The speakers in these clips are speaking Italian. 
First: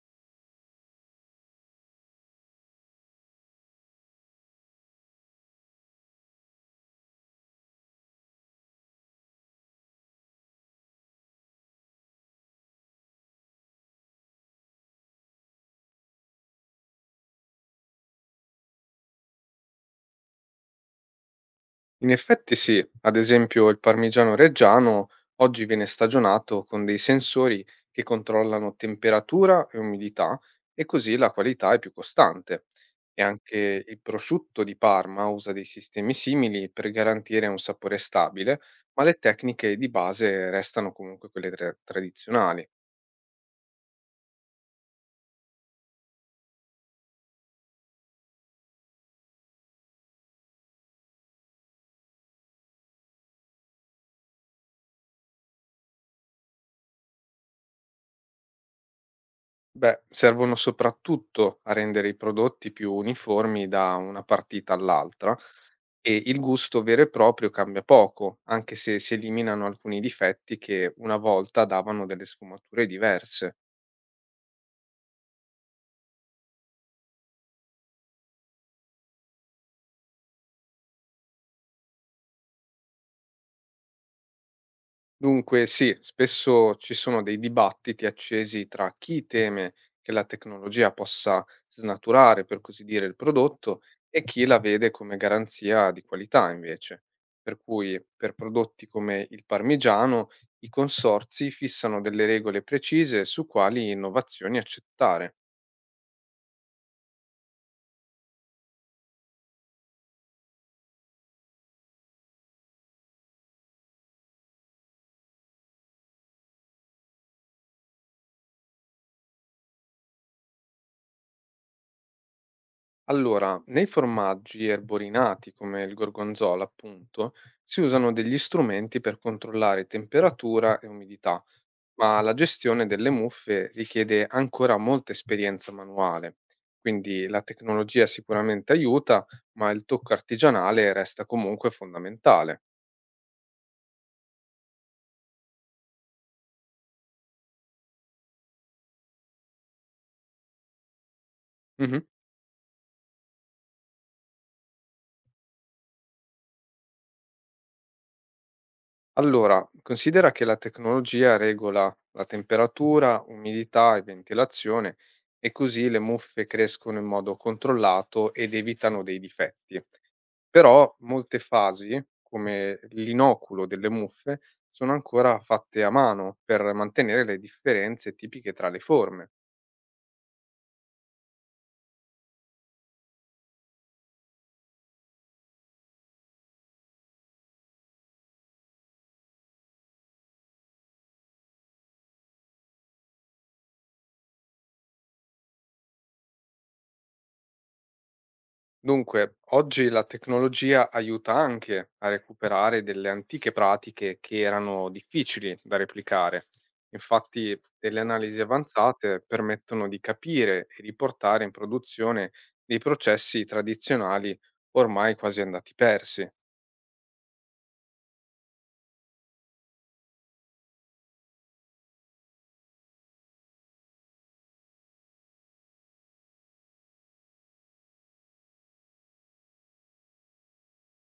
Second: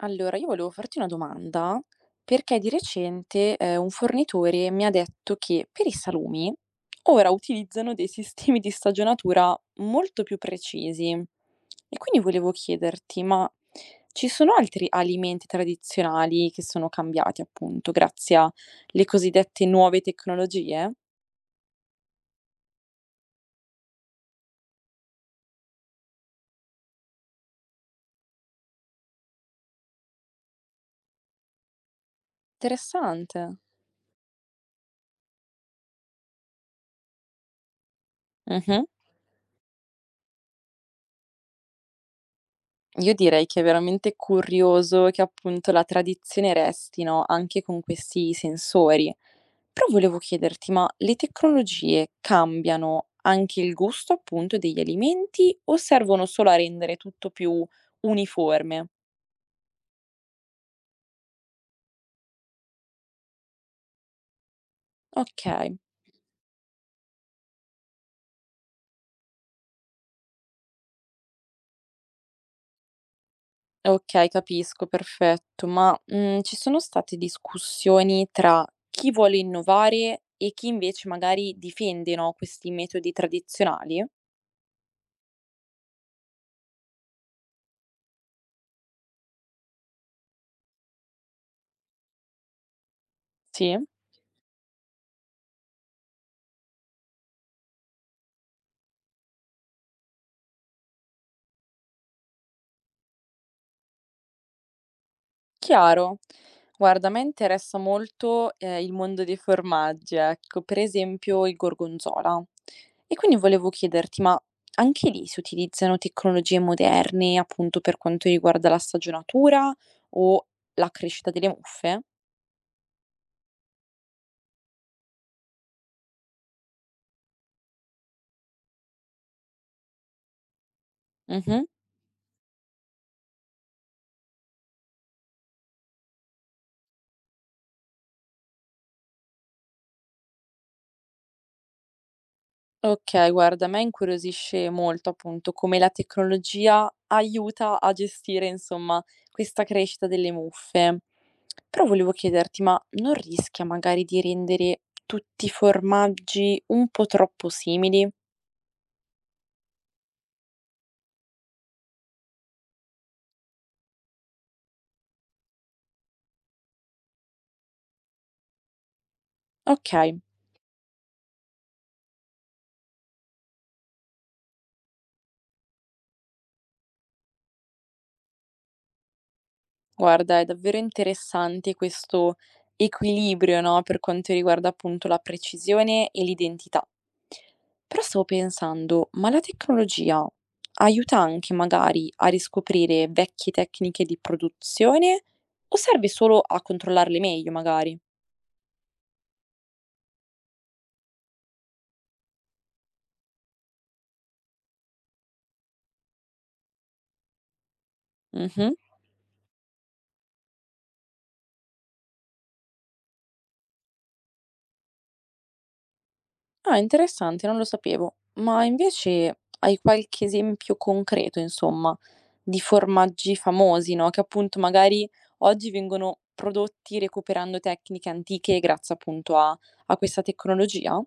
Allora, io volevo farti una domanda perché di recente un fornitore mi ha detto che per i salumi ora utilizzano dei sistemi di stagionatura molto più precisi. E quindi volevo chiederti, ma ci sono altri alimenti tradizionali che sono cambiati appunto grazie alle cosiddette nuove tecnologie? In effetti sì, ad esempio il parmigiano reggiano oggi viene stagionato con dei sensori che controllano temperatura e umidità e così la qualità è più costante. E Interessante. anche il prosciutto di Parma usa dei sistemi simili per garantire un sapore stabile, Mhm. ma le tecniche di base restano comunque quelle tradizionali. Io direi che è veramente curioso che appunto la tradizione resti, no, anche con questi sensori. Però volevo chiederti, ma le tecnologie cambiano anche il gusto appunto degli alimenti o servono solo a rendere tutto più uniforme? Beh, servono soprattutto a rendere i prodotti più uniformi da una partita all'altra Okay, e il gusto vero e proprio cambia poco, anche se si eliminano alcuni difetti che una volta davano delle sfumature diverse. okay, capisco, perfetto. Ma, ci sono state discussioni tra chi vuole innovare e chi invece magari difende, no, questi metodi tradizionali? Dunque, sì, spesso ci sono dei dibattiti accesi tra chi teme che la tecnologia possa snaturare, per così dire, il Sì? prodotto e chi la vede come garanzia di qualità, invece. Per cui, per prodotti come il parmigiano, i consorzi fissano delle regole precise su quali innovazioni accettare. Chiaro. Guarda, a me interessa molto, il mondo dei formaggi, ecco, per esempio il gorgonzola. E quindi volevo chiederti, ma anche lì si utilizzano tecnologie moderne, appunto, per quanto riguarda la stagionatura o la crescita delle muffe? Allora, nei formaggi erborinati come il gorgonzola, appunto, si usano degli strumenti per controllare temperatura e umidità. Mh-mh. Ma la gestione delle muffe richiede ancora molta esperienza manuale, quindi la tecnologia sicuramente aiuta, ma il tocco artigianale resta comunque fondamentale. Okay, guarda, a me incuriosisce molto, appunto, come la tecnologia aiuta a gestire, insomma, questa crescita delle muffe. Però Mhm. volevo chiederti, ma non rischia magari di rendere tutti i formaggi un po' troppo simili? Allora, considera che la tecnologia regola la temperatura, umidità e ventilazione e così le muffe crescono in modo controllato ed evitano dei difetti. Okay. Però molte fasi, come l'inoculo delle muffe, sono ancora fatte a mano per mantenere le differenze tipiche tra le forme. Guarda, è davvero interessante questo equilibrio, no, per quanto riguarda appunto la precisione e l'identità. Però stavo pensando, ma la tecnologia aiuta anche magari a riscoprire vecchie tecniche di produzione o serve solo a controllarle meglio, magari? Dunque, oggi la tecnologia aiuta anche a recuperare delle antiche pratiche che erano difficili da replicare. Infatti, delle analisi Mhm. avanzate permettono di capire e riportare in produzione dei processi tradizionali ormai quasi andati persi. Ah, interessante, non lo sapevo. Ma invece hai qualche esempio concreto, insomma, di formaggi famosi, no, che appunto magari oggi vengono prodotti recuperando tecniche antiche grazie appunto a questa tecnologia?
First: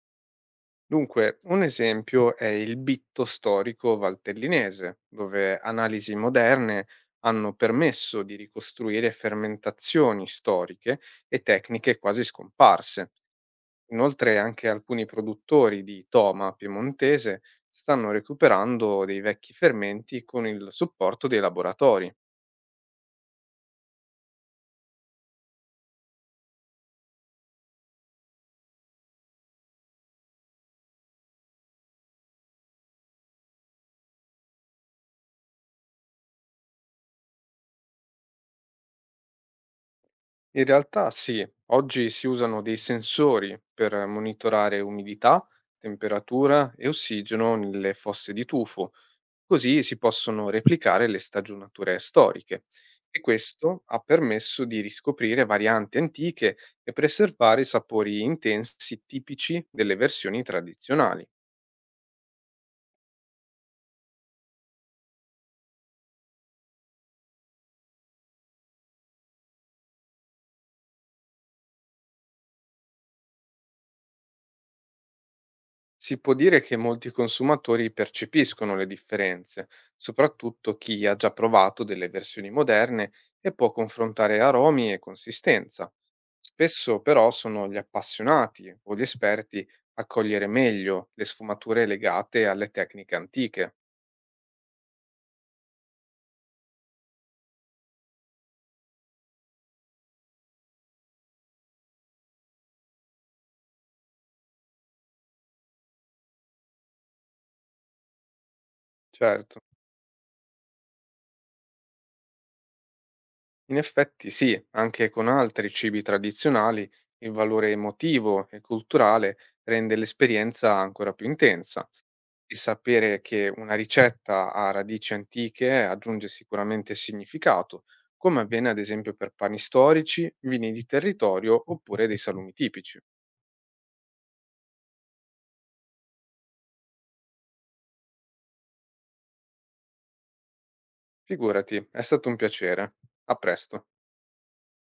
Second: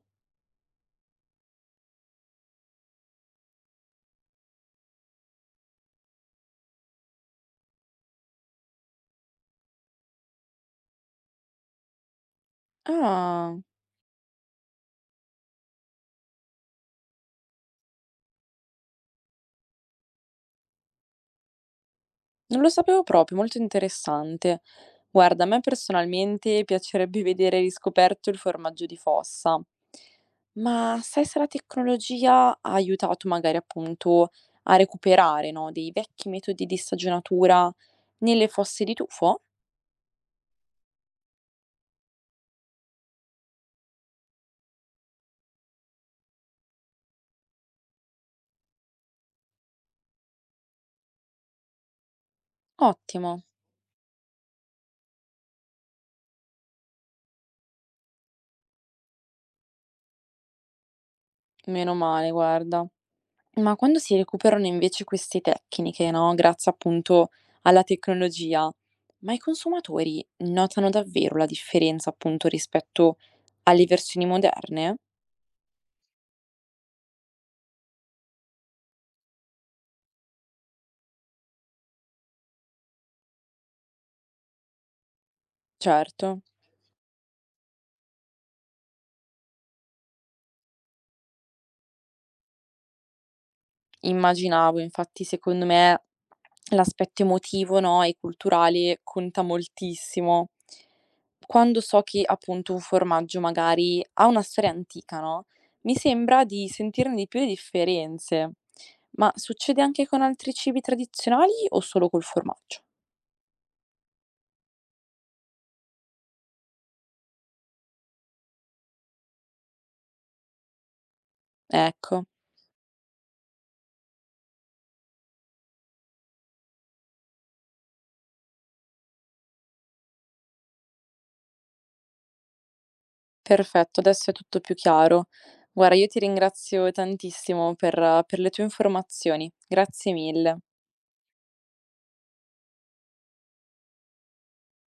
Dunque, un esempio è il Bitto storico valtellinese, dove analisi moderne hanno permesso di ricostruire fermentazioni storiche e tecniche quasi scomparse. Ah. Inoltre, anche alcuni produttori di toma piemontese stanno recuperando dei vecchi fermenti con il supporto dei laboratori. Non lo sapevo proprio, molto interessante. Guarda, a me personalmente piacerebbe vedere riscoperto il formaggio di fossa, ma sai se la tecnologia ha aiutato magari appunto a recuperare, no, dei vecchi metodi di stagionatura nelle fosse di tufo? In realtà sì, oggi si usano dei sensori per monitorare umidità, temperatura e ossigeno nelle fosse di tufo, così si possono replicare le stagionature storiche. E Ottimo, questo ha permesso di riscoprire varianti antiche e preservare i sapori intensi tipici delle versioni tradizionali. meno male, guarda. Ma quando si recuperano invece queste tecniche, no, grazie appunto alla tecnologia, ma i consumatori notano davvero la differenza appunto rispetto alle versioni moderne? Si può dire che molti consumatori percepiscono le differenze, soprattutto chi ha già provato delle versioni moderne e può confrontare aromi e consistenza. Certo. Spesso però sono gli appassionati o gli esperti a cogliere meglio le sfumature legate alle tecniche antiche. Immaginavo, infatti secondo me l'aspetto emotivo, no, e culturale conta moltissimo. Quando so che appunto un formaggio magari ha una storia antica, no, mi sembra di sentirne di più le differenze. Ma Certo. succede anche con altri cibi tradizionali o solo col formaggio? In effetti sì, anche con altri cibi tradizionali il valore emotivo e culturale rende l'esperienza ancora più intensa. Ecco, E sapere che una ricetta ha radici antiche aggiunge sicuramente significato, come avviene ad esempio per pani storici, vini di territorio oppure dei salumi tipici. perfetto, adesso è tutto più chiaro. Guarda, io ti ringrazio tantissimo per le tue informazioni. Grazie mille. Figurati, è stato un piacere. A presto.